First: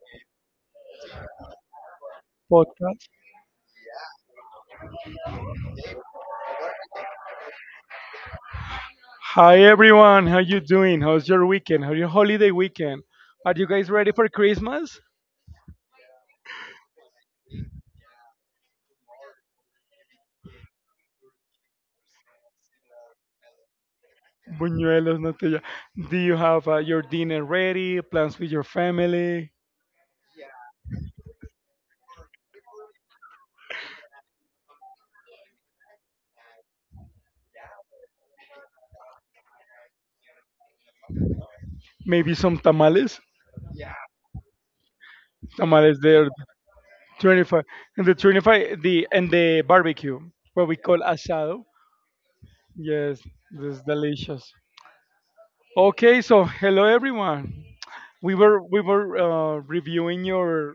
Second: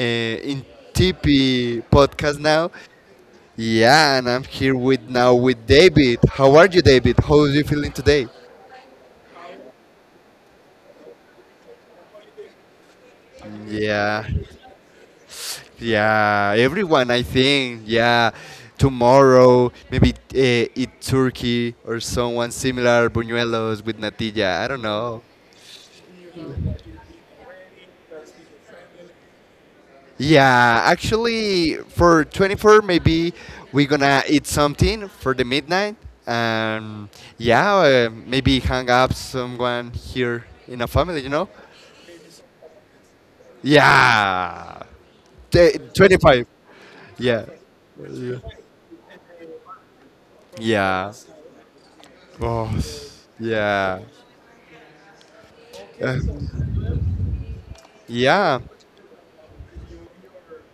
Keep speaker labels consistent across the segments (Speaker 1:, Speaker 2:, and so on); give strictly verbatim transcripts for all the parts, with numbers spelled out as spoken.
Speaker 1: uh, in T P podcast now.
Speaker 2: Podcast.
Speaker 1: Yeah, and I'm here with now with David. How are you, David? How are you feeling today?
Speaker 2: Hi everyone, how you doing? How's your weekend? How's your holiday weekend? Are you guys ready
Speaker 1: Yeah,
Speaker 2: for Christmas?
Speaker 1: yeah. Everyone, I think. Yeah, tomorrow maybe uh, eat turkey or someone similar, buñuelos with natilla. I don't
Speaker 2: Buñuelos,
Speaker 1: know.
Speaker 2: natilla. Do you have uh, your dinner ready? Plans with your family?
Speaker 1: Yeah, actually, for twenty-four, maybe we're gonna eat something for the midnight. Um, yeah, uh, maybe hang up someone here in a family, you know?
Speaker 2: Maybe some tamales.
Speaker 1: Yeah, T-
Speaker 2: Tamales there,
Speaker 1: twenty-five. Yeah,
Speaker 2: twenty-fifth, and the
Speaker 1: yeah,
Speaker 2: twenty-fifth, the and the barbecue, what we call asado.
Speaker 1: oh,
Speaker 2: Yes, this is
Speaker 1: yeah,
Speaker 2: delicious.
Speaker 1: Uh,
Speaker 2: Okay, so hello everyone. We were
Speaker 1: yeah.
Speaker 2: we were uh, reviewing your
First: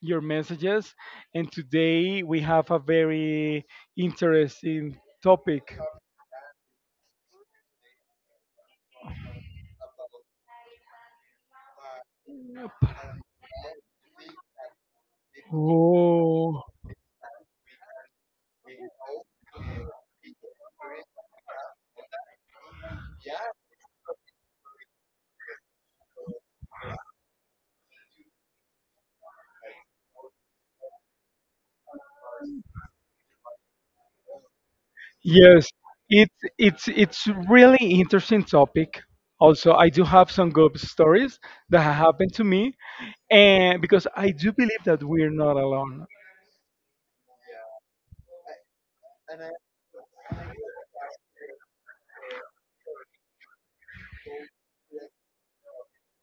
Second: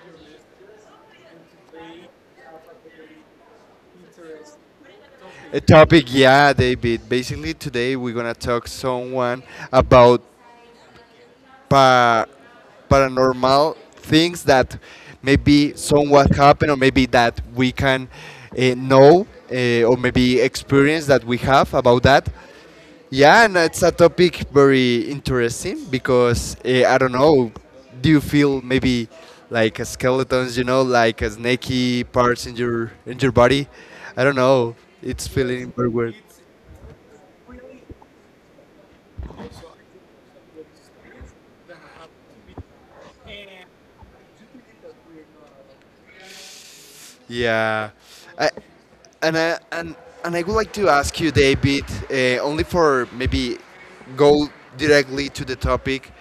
Speaker 2: your messages. And today we have a very interesting
Speaker 1: A
Speaker 2: topic.
Speaker 1: topic, yeah, David. Basically, today we're gonna talk someone about pa paranormal things that maybe somewhat
Speaker 2: Oh,
Speaker 1: happen or maybe that we can uh, know uh, or maybe experience that we have about that. Yeah, and it's a topic very interesting because uh, I don't know. Do you feel maybe like a skeletons, you know, like a snaky parts in your in your body? I don't know. It's
Speaker 2: yes.
Speaker 1: feeling very weird.
Speaker 2: It's it's it's really interesting topic. Also, I do have some good stories that have happened to me, and because I do believe that we're not alone.
Speaker 1: Yeah, I, And I, and and I would like to ask you, David, uh, only for maybe go directly to the topic.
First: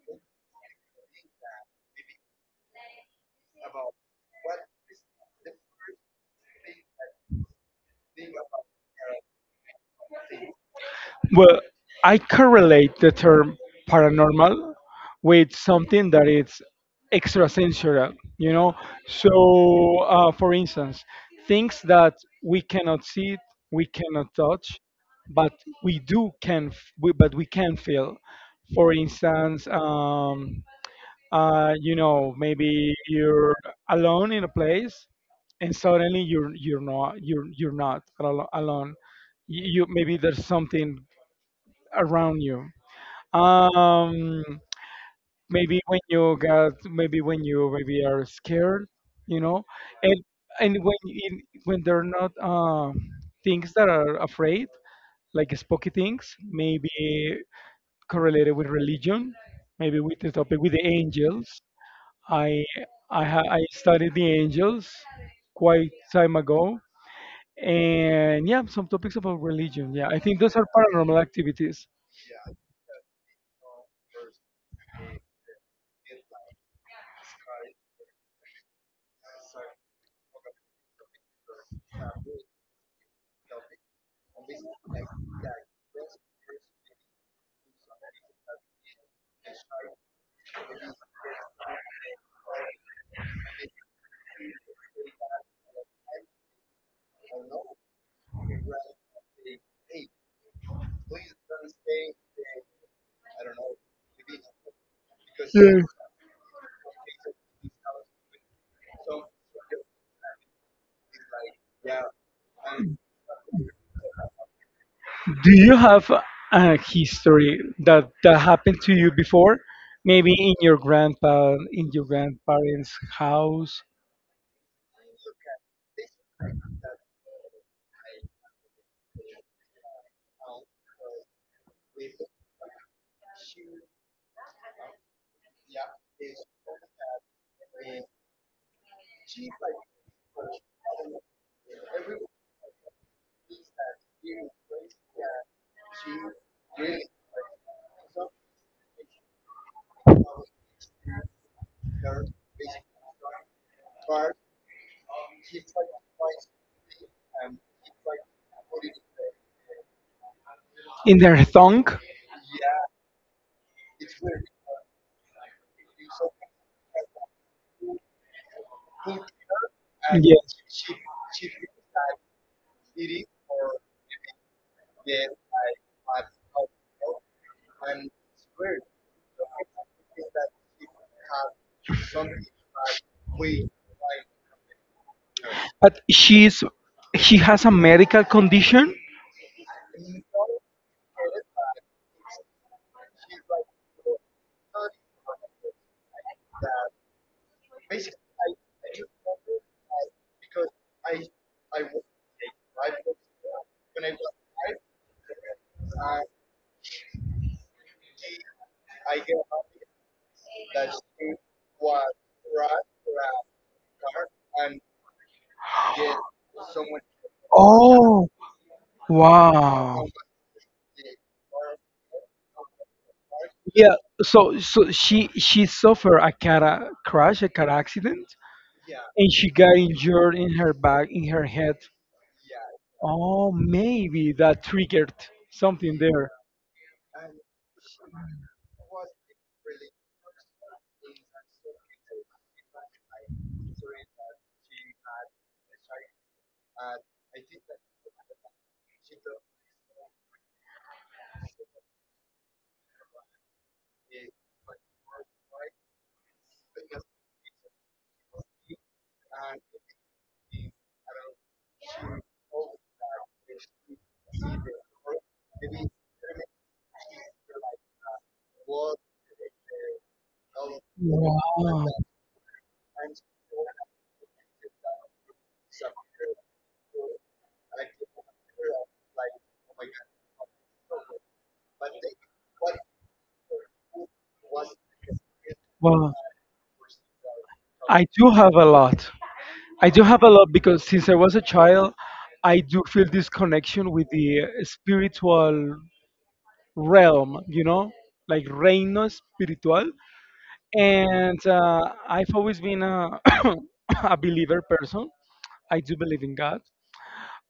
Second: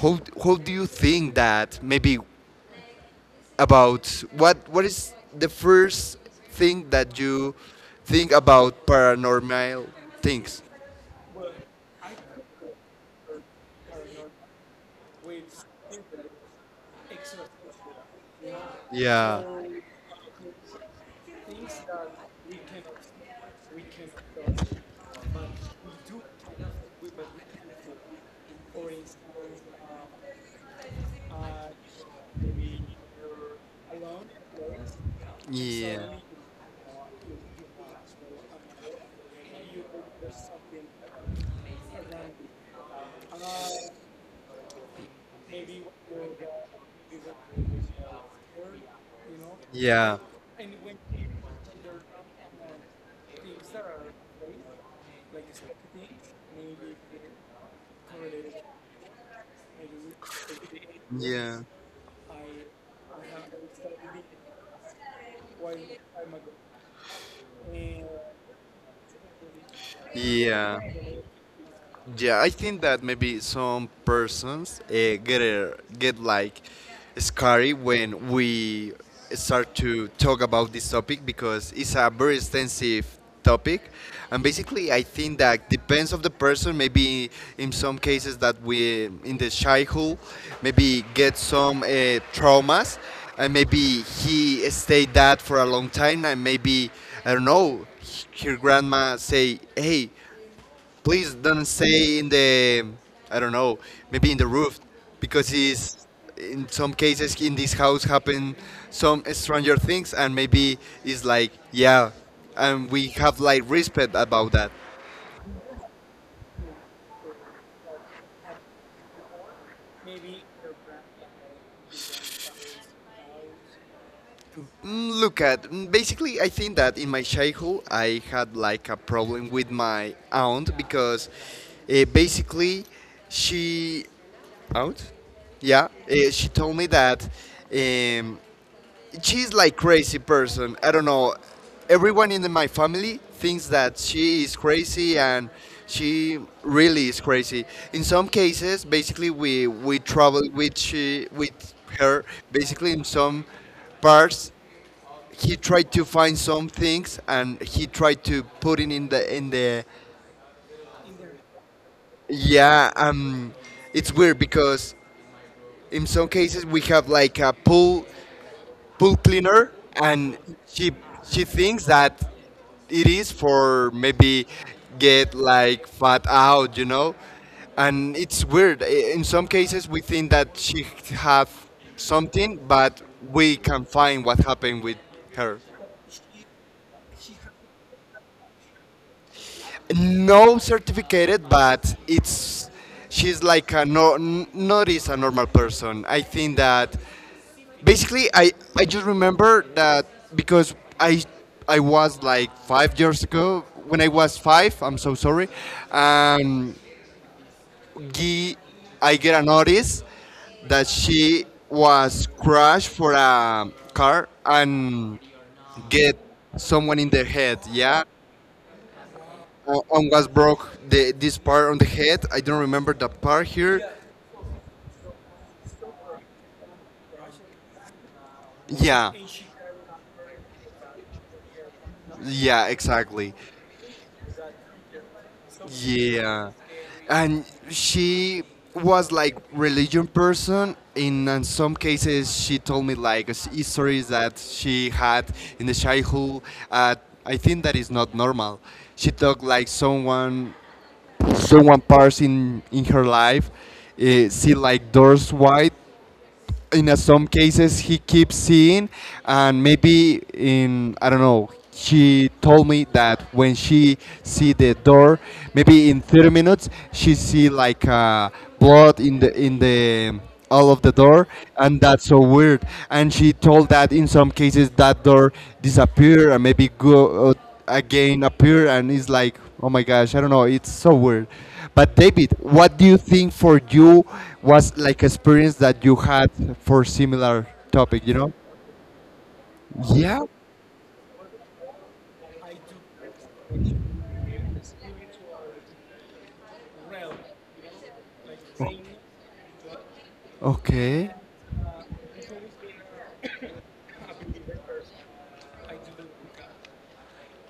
Speaker 1: How how do you think that maybe about what what is the first thing that you think about paranormal things?
Speaker 2: Well, I correlate the term paranormal with something that is extrasensorial, you know.
Speaker 1: Yeah,
Speaker 2: So, uh, for instance, things that we cannot see, we cannot touch, but we do can, f- we, but we can feel. For instance, um, uh, you know, maybe you're alone in a place, and
Speaker 1: yeah,
Speaker 2: suddenly you're you're not you're you're not alo- alone. You, you maybe there's something around you. Um, maybe when you got, maybe when you maybe are scared, you know, and
Speaker 1: yeah,
Speaker 2: and when in, when they're not uh, things that are afraid, like spooky things, maybe correlated with religion, maybe with the topic with the angels.
Speaker 1: yeah,
Speaker 2: I I ha- I studied the angels quite time ago, and yeah, some topics about religion. Yeah, I think those are
Speaker 1: yeah.
Speaker 2: paranormal activities.
Speaker 1: Yeah, I think that maybe some persons uh, get uh, get like scary when we start to talk about this topic because it's a very extensive topic, and basically I think that depends of the person. Maybe in some cases that we in the childhood maybe get some uh, traumas, and maybe he stayed that for a long time. And maybe, I don't know, her grandma say, hey, please don't stay in the, I don't know, maybe in the roof, because
Speaker 2: Yeah.
Speaker 1: it's, in some cases in this house happen some stranger things, and maybe it's like, yeah, and we have like respect about that.
Speaker 2: Do you have a history that that happened to you before? Maybe in your grandpa, in your grandparents' house.
Speaker 1: Mm, look at, mm, basically, I think that in my childhood I had like a problem with my aunt because uh, basically she, aunt? Yeah, uh, she told me that. Um, she's like crazy person. I don't know. Everyone in my family thinks that she is crazy, and she really is crazy. In some cases, basically we we travel with she with her. Basically, in some parts, he tried to find some things, and he tried to put it in the in the
Speaker 2: There. In their song.
Speaker 1: Yeah. Um, it's weird because in some cases we have like a pool pool cleaner, and she she thinks that it is for maybe get like fat out, you know. And it's weird. I- In some cases, we think that she have something, but we can find what happened with her.
Speaker 2: But she's she has a medical condition. No, it.
Speaker 1: No certificated, but it's, she's like a no n- not is a normal person. I think that basically I, I just remember that because I I was like five years ago when I was five. I'm so sorry. um, Gee, I get a notice that she was crashed for a car and get someone in the head, yeah.
Speaker 2: Oh,
Speaker 1: O-
Speaker 2: wow.
Speaker 1: on was broke the, this part on the head. I don't remember that part here.
Speaker 2: Yeah, so so she she suffered a car crash, a car accident,
Speaker 1: Yeah,
Speaker 2: and she got injured in her back, in her head.
Speaker 1: yeah, exactly.
Speaker 2: Oh, maybe that triggered something there.
Speaker 1: Yeah. And she was like religion person. In, in some cases, she told me like s- stories that she had in the childhood. Uh, I think that is not normal. She talked like someone, someone parts in in her life. Uh, see like doors wide in uh, some cases he keeps seeing, and maybe in, I don't know, she told me that when she see the door, maybe in thirty minutes she see like uh, blood in the in the all of the door. And
Speaker 2: Wow.
Speaker 1: that's so weird. And she told that in some cases that door disappear and maybe go uh, again appear, and it's like, oh my gosh, I don't know, it's so weird. But David, what do you think for you was like experience that you
Speaker 2: Well,
Speaker 1: had for similar
Speaker 2: I
Speaker 1: topic, you
Speaker 2: do
Speaker 1: know?
Speaker 2: have a lot. I do have
Speaker 1: Yeah.
Speaker 2: a lot because since I was a child, I do feel this connection with the spiritual realm, you know, like reino espiritual.
Speaker 1: Okay.
Speaker 2: And uh, I've always been a, a believer person. I do believe in God.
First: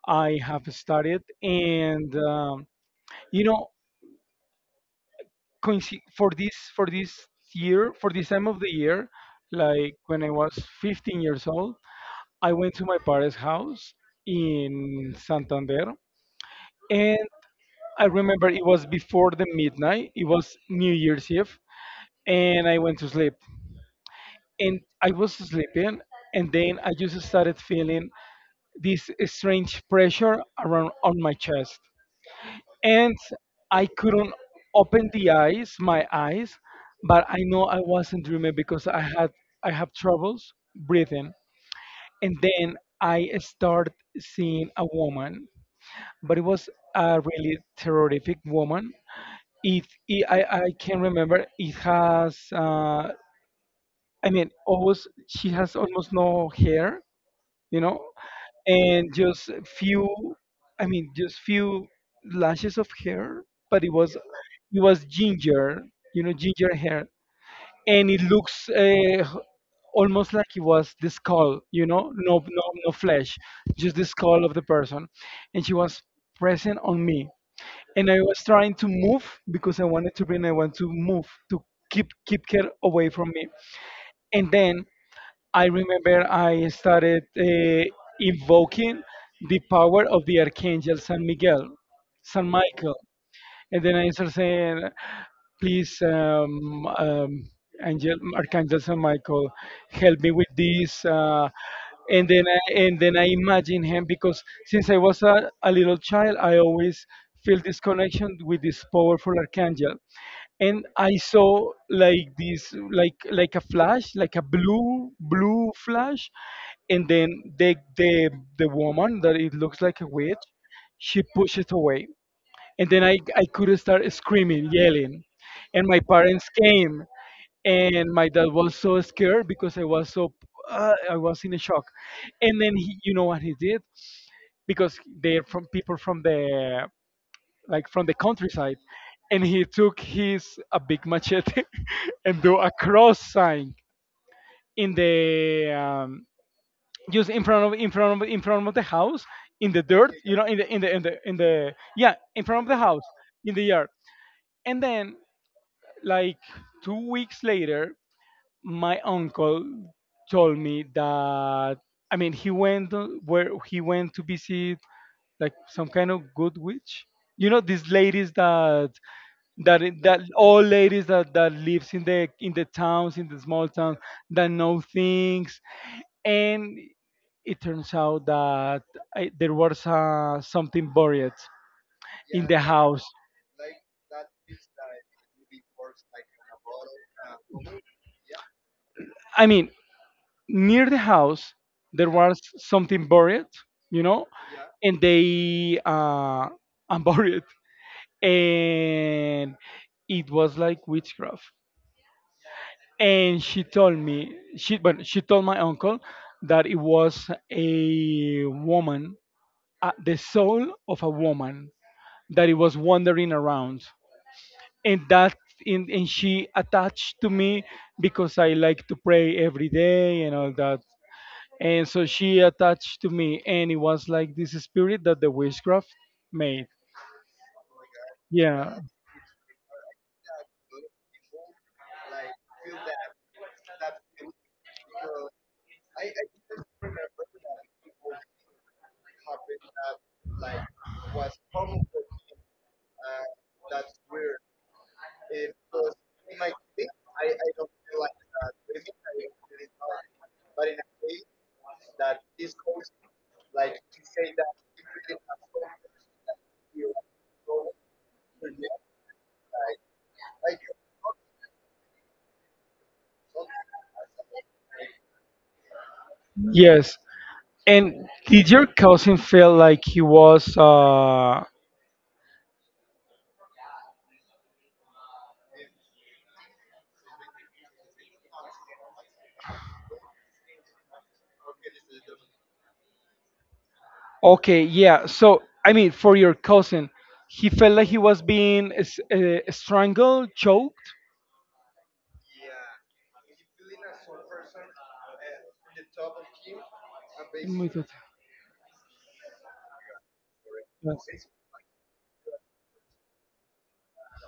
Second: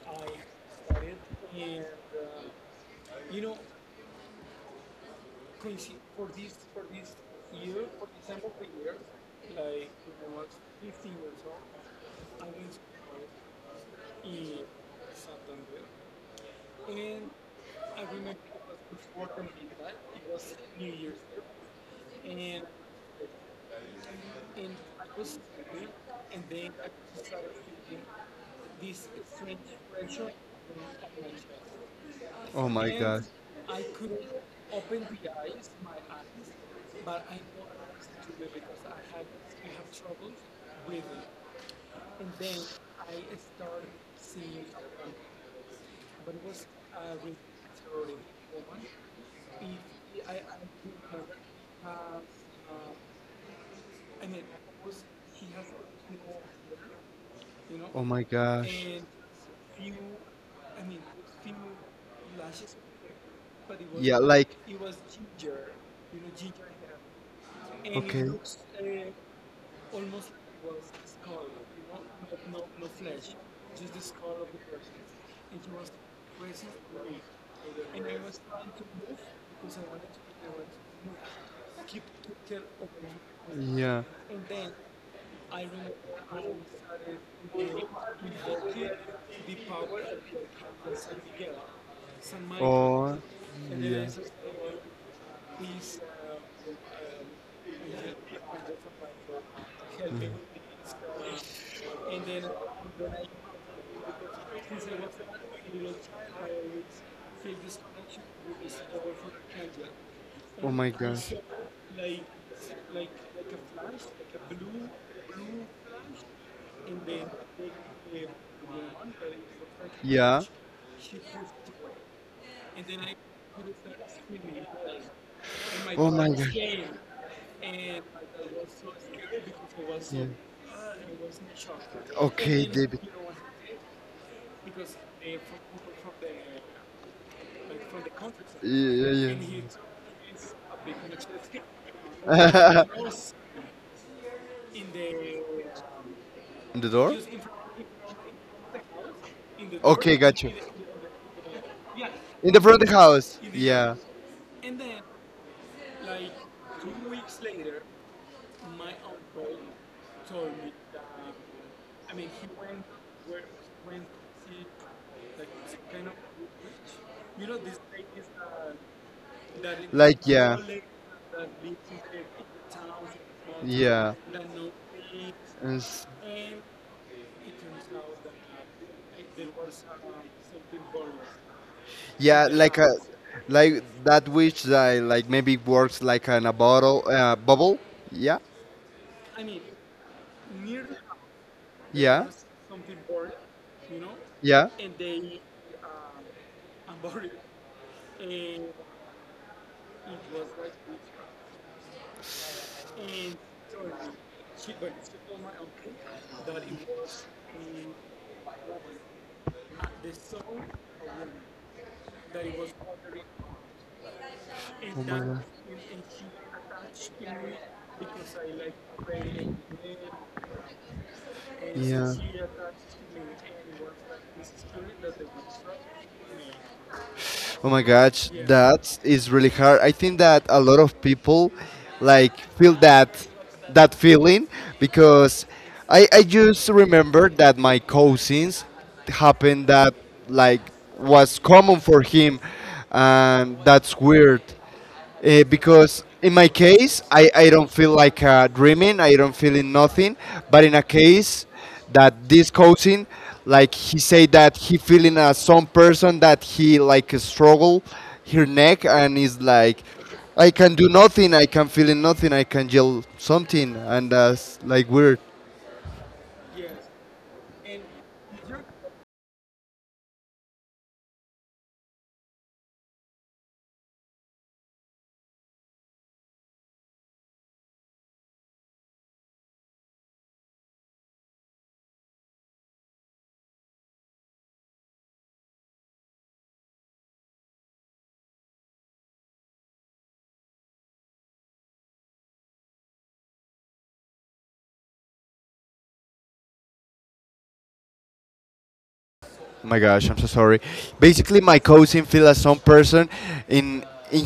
Speaker 2: I have studied, and um, you know, coinci- for this for this year, for this time of the year, like when I was fifteen years old, I went to my parents' house in Santander, and I remember it was before the midnight. It was New Year's Eve, and I went to sleep. And I was sleeping, and then I just started feeling this strange pressure around on my chest,
Speaker 1: Oh my
Speaker 2: and
Speaker 1: god.
Speaker 2: I couldn't open the eyes, my eyes, but I know I wasn't dreaming because I had I have troubles breathing, and then I started seeing a woman, but it was a really terrific woman. It, it I I can remember it has uh, I mean almost she has almost no hair, you know,
Speaker 1: Oh my gosh.
Speaker 2: and just few i mean just few lashes of hair, but it was
Speaker 1: Yeah, like
Speaker 2: it was ginger, you know, ginger hair, and it
Speaker 1: okay.
Speaker 2: looks uh, almost like it was the skull, you know, no no no flesh, just the skull of the person. And she was present on me, and I was trying to move because I wanted to bring I want to move to keep keep her away from me.
Speaker 1: Yeah.
Speaker 2: And then I remember I started uh, invoking the power of the Archangel San Miguel, San Michael.
Speaker 1: Oh,
Speaker 2: And then
Speaker 1: yeah.
Speaker 2: I sort of say, please, um, um, Angel, Archangel San Michael, help me with this. Uh, and then I, and then I imagine him because since I was a, a little child, I always feel this connection with this powerful archangel.
Speaker 1: Oh
Speaker 2: And
Speaker 1: my
Speaker 2: I
Speaker 1: gosh.
Speaker 2: saw like this like like a flash, like a blue blue flash. And then the the the woman that it looks like a
Speaker 1: Yeah.
Speaker 2: witch, she pushed it away. And then I, I could start screaming, yelling, and my
Speaker 1: Oh my father
Speaker 2: parents
Speaker 1: gosh.
Speaker 2: came. And my dad was so scared because I was so uh, I was in a shock. And
Speaker 1: Okay,
Speaker 2: then he,
Speaker 1: David.
Speaker 2: you know what he did, because they're from people from the, like from the
Speaker 1: Like, yeah,
Speaker 2: countryside,
Speaker 1: yeah, yeah.
Speaker 2: and he took his a big machete and do a cross sign in the um,
Speaker 1: In the door?
Speaker 2: just in front of in front of in front of the house, in the dirt,
Speaker 1: Okay,
Speaker 2: you
Speaker 1: got
Speaker 2: know,
Speaker 1: you. In
Speaker 2: in
Speaker 1: the,
Speaker 2: the in the in the in the yeah in front of the
Speaker 1: front of the
Speaker 2: house,
Speaker 1: house.
Speaker 2: in the yard.
Speaker 1: Yeah.
Speaker 2: And then like two weeks later, my uncle told me that, I mean, he went on- where he went to visit like some kind of good witch. You know these ladies that that that
Speaker 1: Like, yeah.
Speaker 2: all ladies that that lives in the in the towns, in the small towns,
Speaker 1: Yeah.
Speaker 2: that know things. And it turns out that I, there was uh, something buried in
Speaker 1: Yeah,
Speaker 2: the
Speaker 1: like a
Speaker 2: house.
Speaker 1: like that which that like maybe works like in a bottle uh, bubble. Yeah,
Speaker 2: I mean, near the house there was something buried, you know,
Speaker 1: yeah,
Speaker 2: and they uh, unburied, and it was like witchcraft. And she told me, she but she told my uncle that it was a woman, uh, the soul of a woman, that it was wandering around. And that and, and she attached to me because I like to pray every day and all that. And so
Speaker 1: yeah,
Speaker 2: she attached to me, and it was like this spirit that the witchcraft made.
Speaker 1: yeah. Oh my gosh,
Speaker 2: Yeah,
Speaker 1: that is really hard. I think that a lot of people like feel that that feeling because I, I just remember that my cousins happened that, like, was common for him, and that's weird uh, because in my case, I, I don't feel like uh, dreaming, I don't feel in nothing. But in a case that this coaching, like he said that he feeling uh, some person that he like struggle her neck, and is like, I can do nothing, I can feel in nothing, I can yell something, and that's like weird.
Speaker 2: yes. And did your cousin feel like he was uh okay, yeah. So, I mean, for your cousin, he felt like he was being s- uh, strangled, choked? My God.
Speaker 1: Oh my gosh, I'm so sorry.
Speaker 2: Yes,
Speaker 1: Basically, my cousin feel as some person in in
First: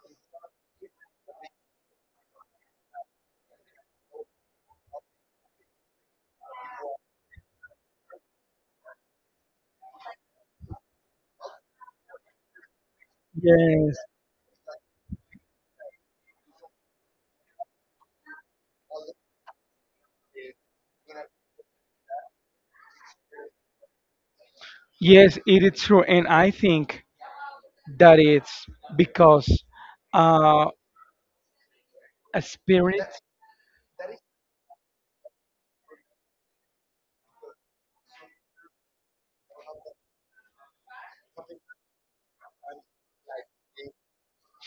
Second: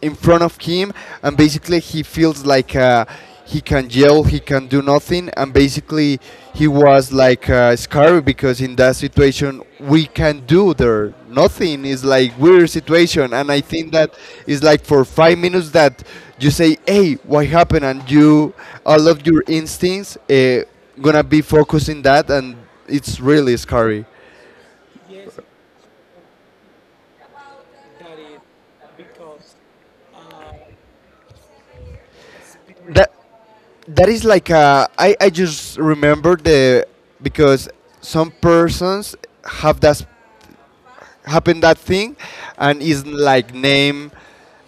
Speaker 1: in front of him, and basically he feels like uh, he can yell, he can do nothing, and basically he was like uh, scared because in that situation we can do there nothing. It's like weird situation, and I think
Speaker 2: yes,
Speaker 1: that is like for five minutes that you say, "Hey, what happened?" And you, all of your instincts uh, gonna be focusing that, and it's really scary.
Speaker 2: yes, it is true, and I think that it's because uh, a spirit.
Speaker 1: That that is like a, I, I just remember the, because some persons have that, happen that thing, and is like name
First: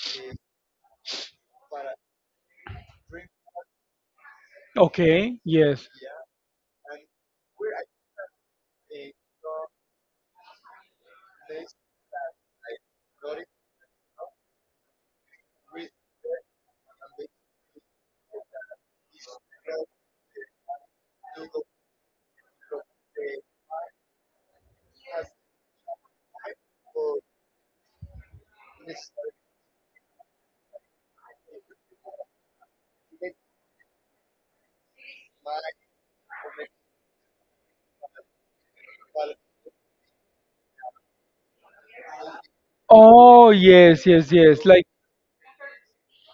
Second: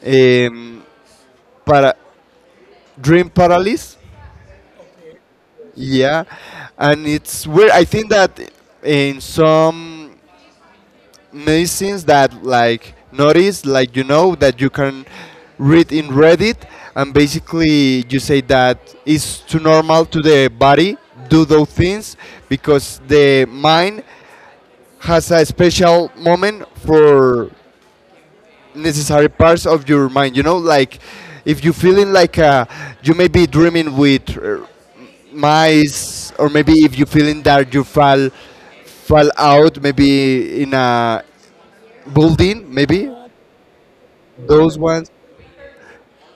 Speaker 1: um, para, dream paralysis,
Speaker 2: Okay, yes.
Speaker 1: yeah. And it's where I think that in some medicines that like notice, like, you know, that you can read in Reddit, and basically you say that it's too normal to the body do those things because the mind has a special moment for necessary parts of your mind. You know, like if you feeling like uh, you may be dreaming with uh, mice, or maybe if you feeling that you fall fall out maybe in a building, maybe
Speaker 2: Oh, yes, yes, yes.
Speaker 1: those
Speaker 2: Like,
Speaker 1: ones.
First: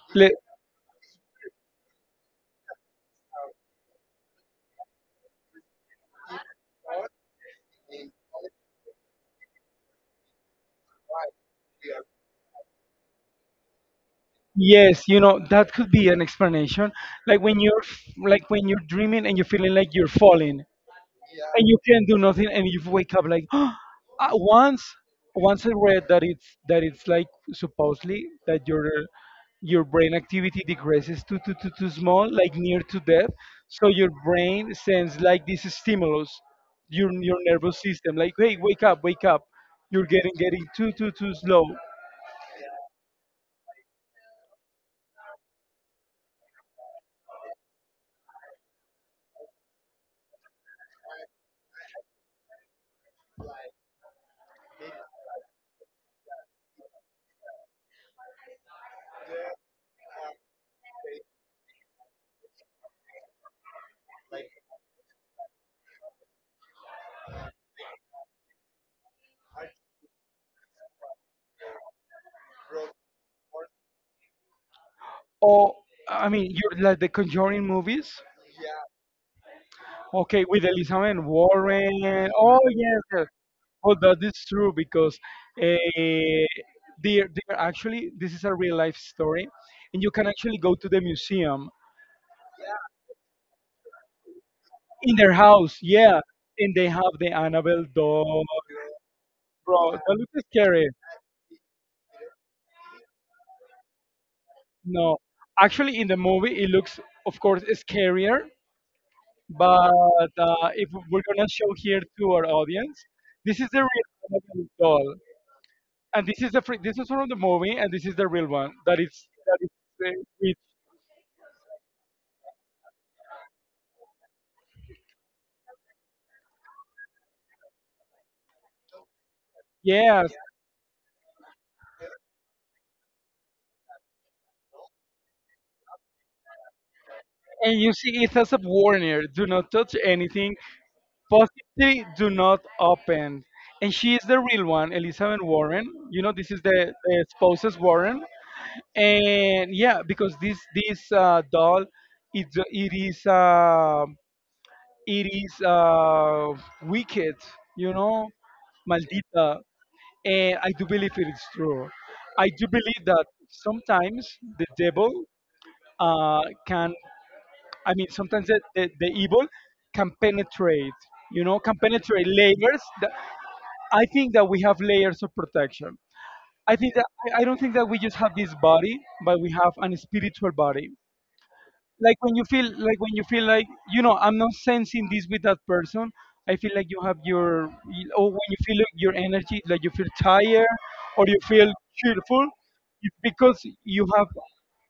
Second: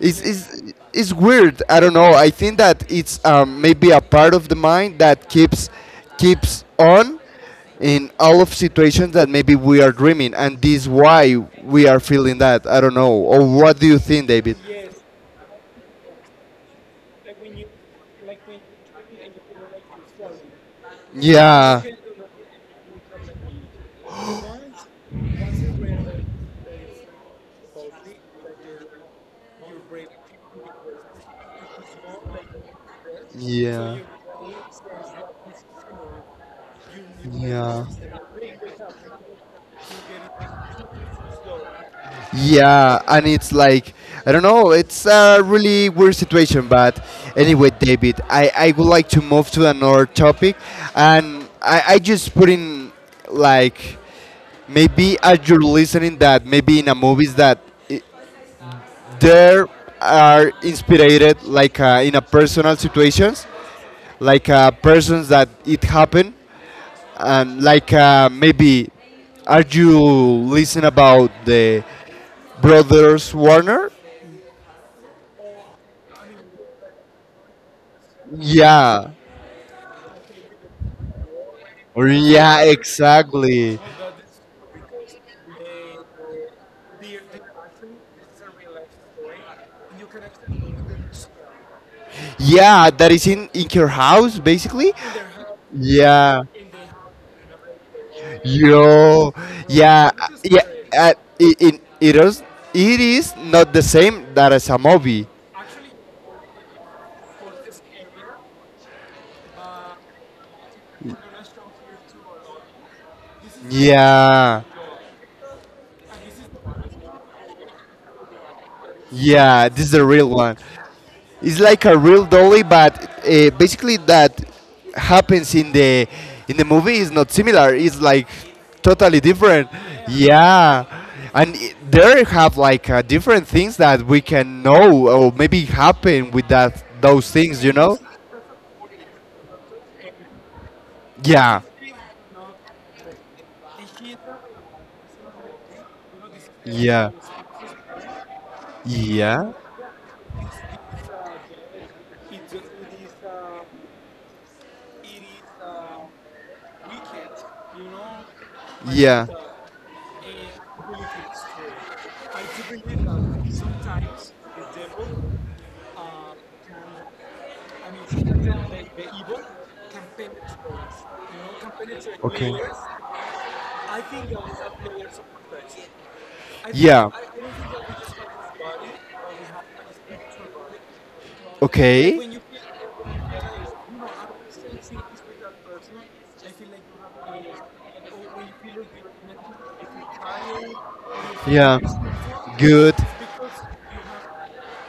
Speaker 1: It's
Speaker 2: like,
Speaker 1: it's it's weird, I don't know, I think that it's um, maybe a part of the mind that keeps keeps on in all of situations that maybe we are dreaming, and this why we are feeling that. I don't know, or what do you think, David?
Speaker 2: yes, you know, that could be an explanation. Like when you're, f- like when you're dreaming and you're feeling like you're falling. And you
Speaker 1: Yeah,
Speaker 2: can do nothing and you wake up like Uh, once once I read that it's that it's like supposedly that your your brain activity decreases to too, too, too small, like near to death. So
Speaker 1: yeah,
Speaker 2: your brain sends like this stimulus, your your nervous
Speaker 1: yeah.
Speaker 2: system, like hey wake up, wake up, you're getting getting too too too slow.
Speaker 1: Yeah, and it's like, I don't know. It's a really weird situation, but anyway, David, I I would like to move to another topic, and I I just put in like, maybe as you're listening that maybe in a movies that, I, there are inspired like uh, in a personal situations, like uh, persons that it happened, and like uh, maybe are you listening about the brothers Warner?
Speaker 2: Or, I mean, you're like the Conjuring movies,
Speaker 1: Yeah.
Speaker 2: okay, with Elizabeth
Speaker 1: Or
Speaker 2: Warren. Oh,
Speaker 1: yeah,
Speaker 2: yes, yes.
Speaker 1: exactly.
Speaker 2: Well, that is true because uh, they're, they're actually, this is a real life story, and you can actually go to the museum
Speaker 1: Yeah, that is in in your house basically.
Speaker 2: in their house, yeah,
Speaker 1: Yeah.
Speaker 2: and they have the Annabelle doll.
Speaker 1: Yo.
Speaker 2: Bro, that
Speaker 1: Yeah. uh,
Speaker 2: looks
Speaker 1: yeah.
Speaker 2: scary.
Speaker 1: Uh, it, it, it is, it is not the same that as a
Speaker 2: No,
Speaker 1: movie.
Speaker 2: actually, in the movie, it looks, of course, scarier, but uh, if we're gonna show here to our audience, this is the real
Speaker 1: Yeah.
Speaker 2: Annabelle doll, and this is the fr- this is from the movie, and this is the real one that it's
Speaker 1: Yeah, this is the
Speaker 2: uh,
Speaker 1: real one.
Speaker 2: it's-
Speaker 1: It's like a real dolly, but uh, basically that happens in the in the movie is not similar. It's like totally different.
Speaker 2: yeah.
Speaker 1: Yeah, and I- there have like uh, different things that we can know or maybe happen with that those things. You
Speaker 2: And you
Speaker 1: know?
Speaker 2: see it, as a Warner, do not touch anything,
Speaker 1: Yeah,
Speaker 2: possibly do not open. And she is the real one, Elizabeth Warren. You know, this is the,
Speaker 1: yeah,
Speaker 2: the spouses Warren.
Speaker 1: yeah,
Speaker 2: And yeah, because this this uh, doll, it, it is uh, it is uh, wicked, you know,
Speaker 1: yeah.
Speaker 2: maldita. And I do believe it is true. I do believe that sometimes the devil uh, can, I mean, sometimes the, the, the evil can penetrate, you know, can penetrate
Speaker 1: Okay.
Speaker 2: layers. That, I think that we have layers of protection. I think that
Speaker 1: Yeah.
Speaker 2: I I don't think that we just have this body, but we have an spiritual body. Like
Speaker 1: Okay.
Speaker 2: when you feel like, when you feel like, you know, I'm not sensing this with that person. I feel like you have your, or when you feel like your energy, like you feel tired or you feel
Speaker 1: Yeah.
Speaker 2: cheerful,
Speaker 1: Good.
Speaker 2: because you have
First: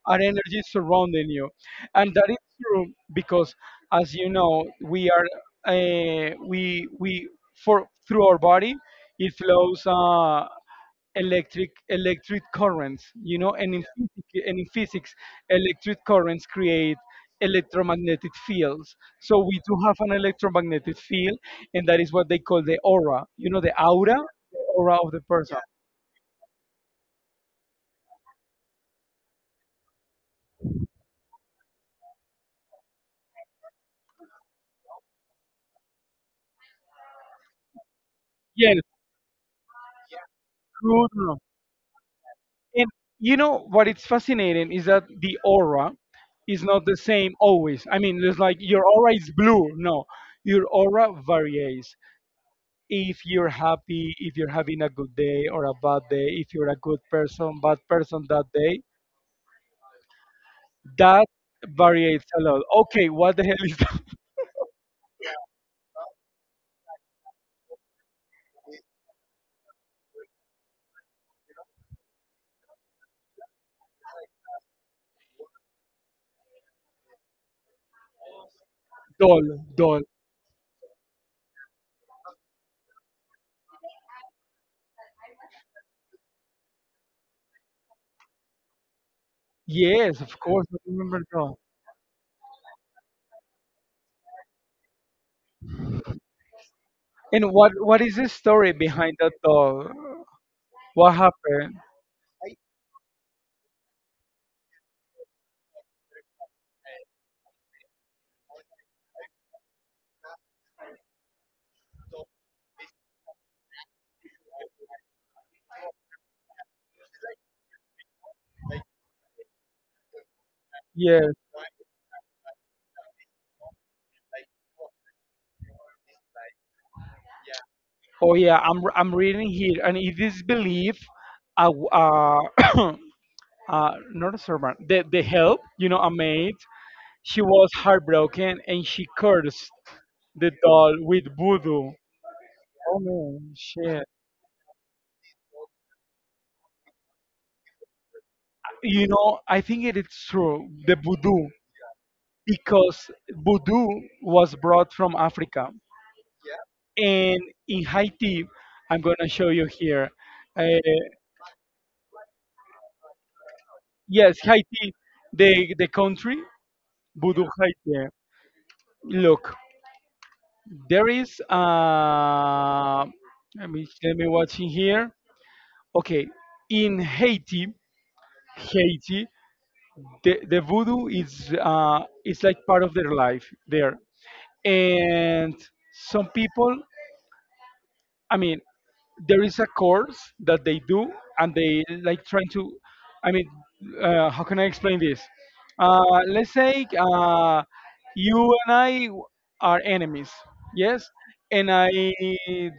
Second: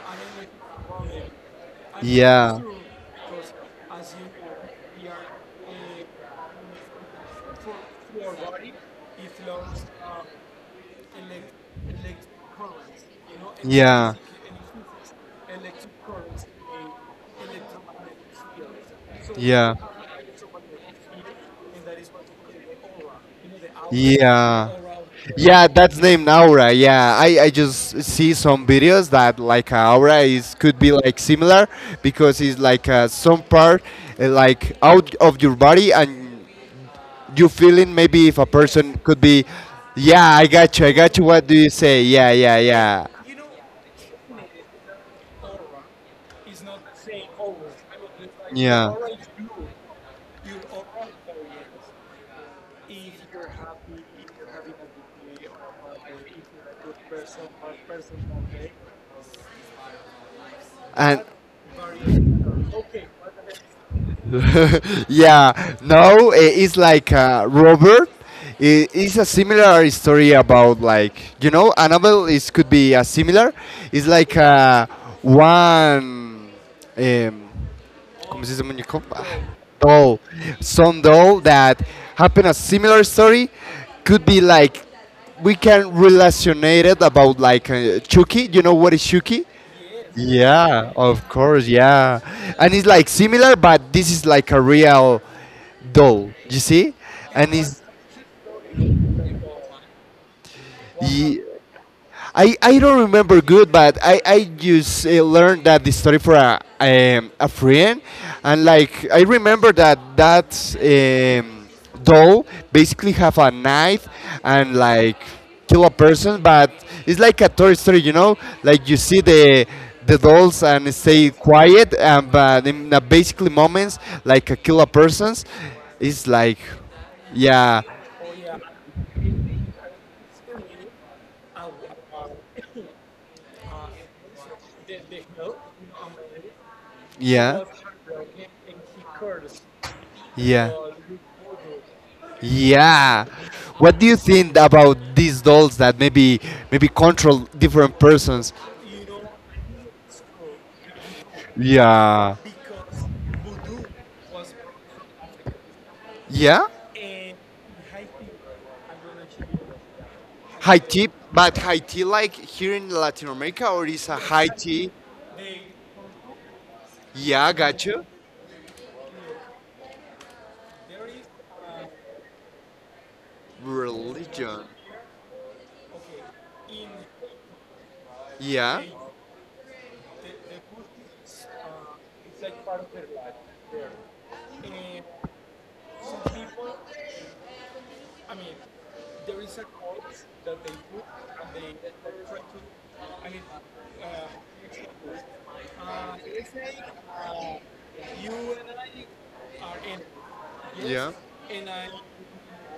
Speaker 2: an energy surrounding you, and that is
Speaker 1: Yeah.
Speaker 2: true. Because as you know, we are uh, we we for through our body it flows uh, electric electric currents, you know. And in,
Speaker 1: Yeah.
Speaker 2: physic- and in physics, electric currents create electromagnetic fields. So we
Speaker 1: Yeah.
Speaker 2: do have an electromagnetic field, and that is what they call the aura, you know, the aura,
Speaker 1: Yeah.
Speaker 2: aura of the person.
Speaker 1: Yeah, that's named Aura. Yeah, I, I just see some videos that like uh, Aura is could be like similar because it's like uh, some part uh, like out of your body, and you feeling maybe if a
Speaker 2: Yes.
Speaker 1: person could be. Yeah, I got you, I got you,
Speaker 2: Good.
Speaker 1: what do you say? Yeah, yeah,
Speaker 2: And
Speaker 1: yeah,
Speaker 2: you know what it's fascinating is that the aura is not the same always. I mean, it's like your
Speaker 1: yeah.
Speaker 2: aura is blue. No, your aura varies. If you're happy, if you're having a good day or a bad day, if you're a good person, bad person that day,
Speaker 1: And
Speaker 2: that variates a lot. Okay, what the hell is that?
Speaker 1: yeah, no, I- it's like uh, Robert, I- it's a similar story about, like, you know, a novel is could be a similar. It's like uh, one um, missus
Speaker 2: Doll? Doll.
Speaker 1: Oh, some doll that happened a similar story, could be like we can relationate it about like uh, Chucky. You know what is Chucky?
Speaker 2: Yes, of course, I
Speaker 1: Yeah,
Speaker 2: remember
Speaker 1: of
Speaker 2: doll.
Speaker 1: course, yeah. And it's like similar, but this is like a real doll. You see?
Speaker 2: And
Speaker 1: And
Speaker 2: what
Speaker 1: it's,
Speaker 2: what is the story behind that doll? What happened?
Speaker 1: I, I don't remember good, but I, I just uh, learned that the story for a, um, a friend. And like, I remember that that um, doll basically have a knife and like kill a person, but it's like a Toy Story, you know? Like you see the the dolls and
Speaker 2: Yeah.
Speaker 1: stay quiet, and but in the basically moments, like a kill a persons, it's like, yeah,
Speaker 2: Oh yeah, I'm I'm reading here, and it is believed, uh, w- uh, uh not a servant, the the help, you know, a maid. She
Speaker 1: yeah,
Speaker 2: was heartbroken and she cursed the
Speaker 1: yeah.
Speaker 2: doll with voodoo. Oh
Speaker 1: Yeah.
Speaker 2: no,
Speaker 1: What
Speaker 2: shit.
Speaker 1: do you think about these dolls that maybe maybe control different persons?
Speaker 2: You know, I think it is true, the voodoo,
Speaker 1: Yeah.
Speaker 2: because voodoo was brought from Africa,
Speaker 1: Yeah?
Speaker 2: and in Haiti, I'm gonna show you here. Uh,
Speaker 1: High tea, but high tea like here in Latin America, or is a
Speaker 2: yes,
Speaker 1: high
Speaker 2: Haiti,
Speaker 1: tea?
Speaker 2: the the country, voodoo
Speaker 1: Yeah, gotcha.
Speaker 2: Haiti. Look. There is uh, let me let me watch
Speaker 1: Religion.
Speaker 2: in here. Okay, in Haiti,
Speaker 1: Yeah.
Speaker 2: Haiti, the, the voodoo is uh, it's like part of their life there, and some people. I mean, there is a course that they do, and they like trying to, I mean, uh, how can I explain this? Uh, let's say, uh, you and I w- are enemies, yes,
Speaker 1: Yeah.
Speaker 2: and I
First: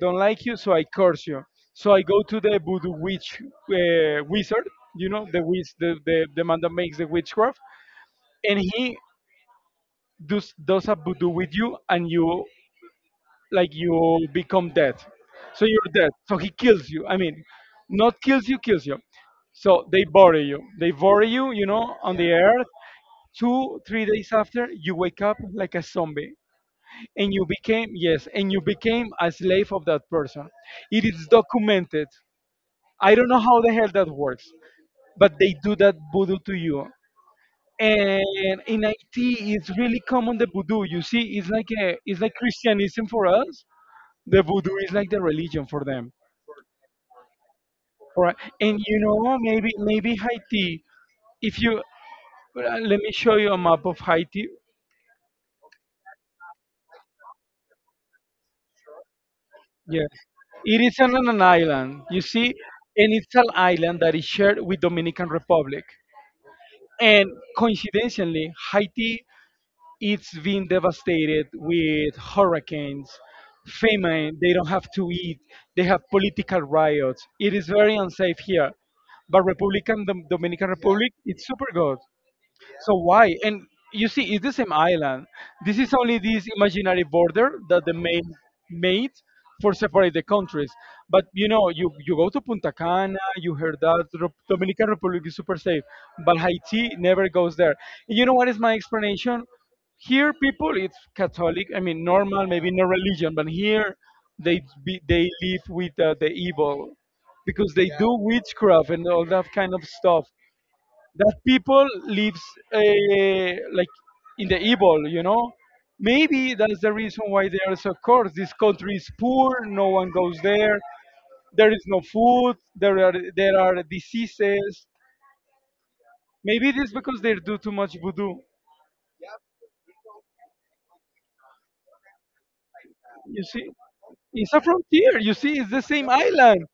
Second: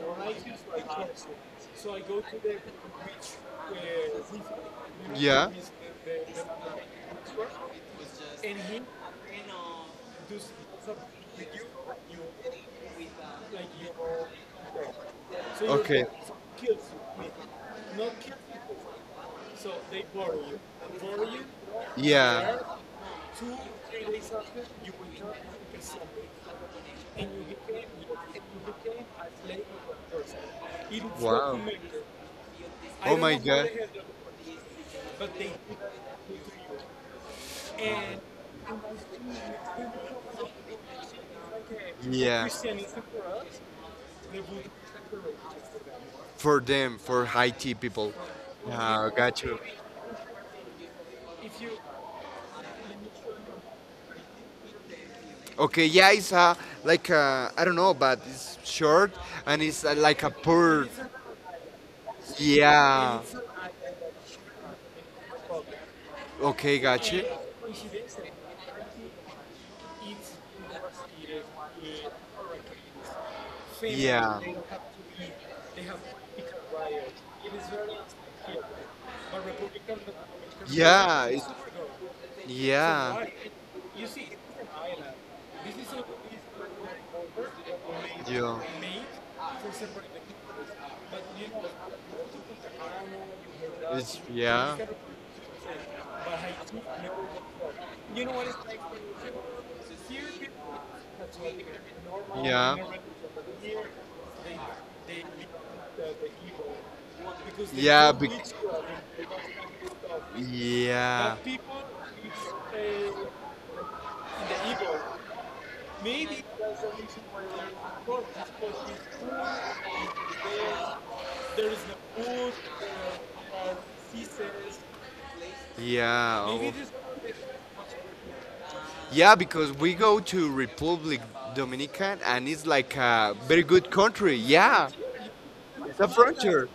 Speaker 2: don't like you, so I curse you. So I go to the voodoo witch, uh, wizard, you know, the,
Speaker 1: Yeah.
Speaker 2: wiz- the the the man that makes the witchcraft. And he does does a voodoo with you, and you, like, you become dead. So you're
Speaker 1: Okay.
Speaker 2: dead. So he kills you. I mean, not kills you, kills you. So they bury you. They bury you, you know, on the
Speaker 1: Yeah.
Speaker 2: earth. Two, three days after, you wake up like a zombie. And you became, yes, and you became a slave of that person. It is
Speaker 1: Wow.
Speaker 2: documented.
Speaker 1: I,
Speaker 2: I
Speaker 1: oh
Speaker 2: don't
Speaker 1: my
Speaker 2: know how
Speaker 1: god.
Speaker 2: the hell
Speaker 1: It.
Speaker 2: that works, but they do that voodoo to you. And in it, it's really common, the voodoo. You see, it's like a,
Speaker 1: For
Speaker 2: it's like
Speaker 1: yeah.
Speaker 2: Christianism for us, the voodoo is like the religion for them.
Speaker 1: For them, for Haiti people.
Speaker 2: Right. And you
Speaker 1: Uh,
Speaker 2: know,
Speaker 1: got you.
Speaker 2: maybe maybe Haiti, if you, uh, let me show you a map of Haiti.
Speaker 1: Okay, yeah, it's uh, like, I I don't know, but it's short, and it's uh,
Speaker 2: Yeah.
Speaker 1: like a
Speaker 2: It
Speaker 1: poor.
Speaker 2: is
Speaker 1: It's a, and
Speaker 2: on an island, you see, and
Speaker 1: yeah, it's
Speaker 2: it's an
Speaker 1: a,
Speaker 2: island that is shared with Dominican Republic.
Speaker 1: okay, got you,
Speaker 2: And
Speaker 1: and
Speaker 2: coincidentally, Haiti, it's been devastated with hurricanes,
Speaker 1: famous,
Speaker 2: famine,
Speaker 1: yeah.
Speaker 2: they don't have to eat, they have political riots. It is very unsafe here. But Republican Dom- Dominican Republic,
Speaker 1: Yeah, it's
Speaker 2: it's super good. So
Speaker 1: yeah,
Speaker 2: why? And you see, it's the same island. This is only this imaginary border that the main
Speaker 1: yeah,
Speaker 2: made for separate the countries. But you know, you, you go to Punta Cana, you heard that
Speaker 1: it's
Speaker 2: Rep-
Speaker 1: yeah,
Speaker 2: Dominican Republic is super safe, but Haiti never goes there. You know what is my explanation? Here, people, it's Catholic. I mean, normal, maybe
Speaker 1: yeah,
Speaker 2: no religion, but here they be, they live with uh, the evil, because they do
Speaker 1: yeah, bec
Speaker 2: witchcraft and all that kind of stuff, that
Speaker 1: yeah,
Speaker 2: people lives, uh, like, in the evil you know Maybe that's the reason why they are so coarse. This country is poor, no one goes there, there is no food, there are there are diseases.
Speaker 1: yeah,
Speaker 2: Maybe
Speaker 1: oh.
Speaker 2: it is because they do too much voodoo.
Speaker 1: yeah, Because we go to Republic Dominican and it's like a
Speaker 2: You
Speaker 1: very
Speaker 2: see,
Speaker 1: good country.
Speaker 2: it's a
Speaker 1: Yeah,
Speaker 2: frontier, you see, it's the
Speaker 1: it's a
Speaker 2: same island.
Speaker 1: frontier,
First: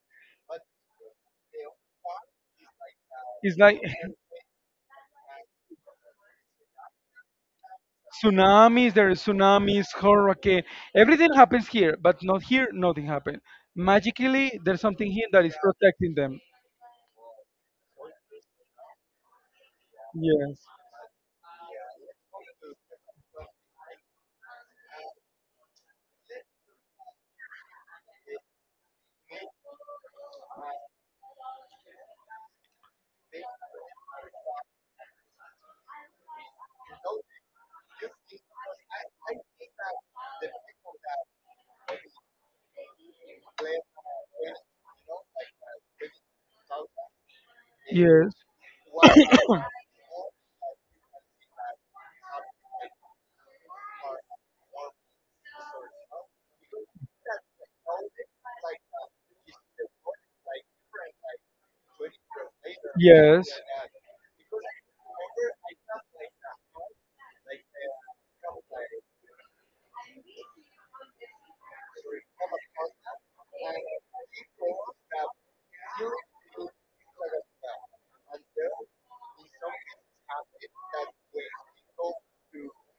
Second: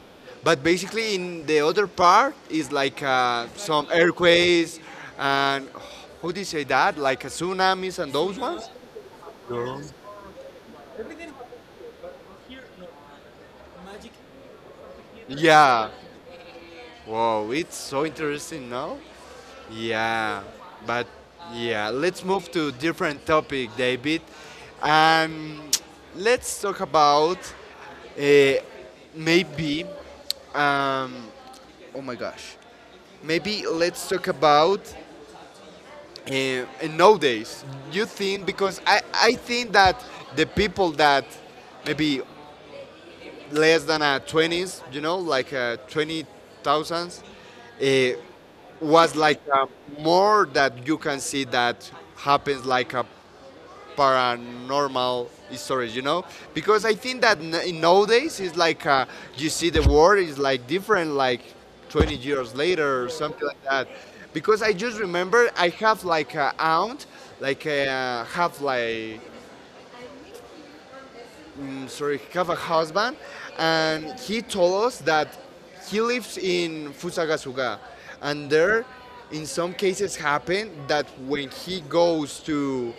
Speaker 1: but basically in the other part is like uh,
Speaker 2: It's like
Speaker 1: some earthquakes and oh, how do you say that? Like uh, tsunamis and those ones.
Speaker 2: tsunamis, there are
Speaker 1: Yeah.
Speaker 2: tsunamis, hurricane. Everything happens here, but not here, nothing happened. Magically, there's something here that is
Speaker 1: Yeah.
Speaker 2: protecting them.
Speaker 1: Wow, it's so interesting now. Yeah,
Speaker 2: Yes.
Speaker 1: but yeah, let's move to different topic, David. Um, let's talk about uh, maybe. Um, oh my gosh, maybe let's talk about uh, uh, nowadays. You think because I I think that the people that maybe less than a twenties, you know, like uh, twenty thousands, uh,
Speaker 2: Yes.
Speaker 1: was like uh, more that you can see that happens like a paranormal stories, you know? Because I think that n- nowadays it's like uh, you see the world is like different, like twenty years later or something like that. Because I just remember I have like a aunt, like uh, have like mm, sorry, have a husband, and he told us that he lives in Fusagasugá, and there, in some cases, happen that when he goes to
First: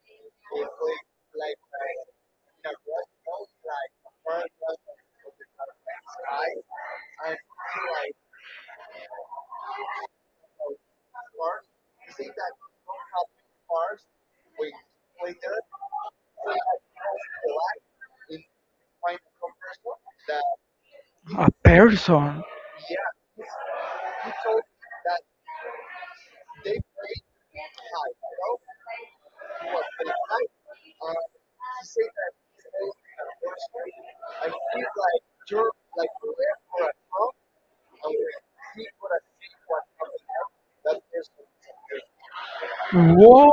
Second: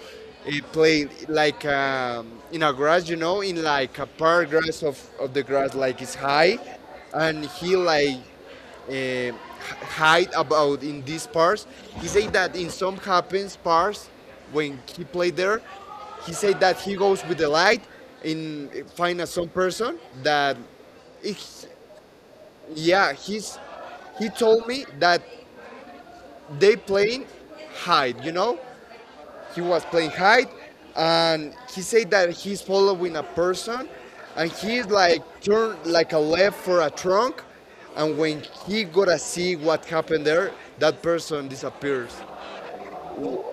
Speaker 1: eh, play like um, in a grass, you know, in like a park grass of, of the grass, like it's high, and he like uh, hide about in these parts. He said that in some happens parts when he played there, he said that he goes with the light and find a some person that, it,
Speaker 2: A person.
Speaker 1: yeah, he's he told me that they playing hide, you know, he was playing hide, and he said that he's following a person, and he like turned like a left for a trunk, and when he gotta see what happened there, that person disappears.
Speaker 2: Whoa.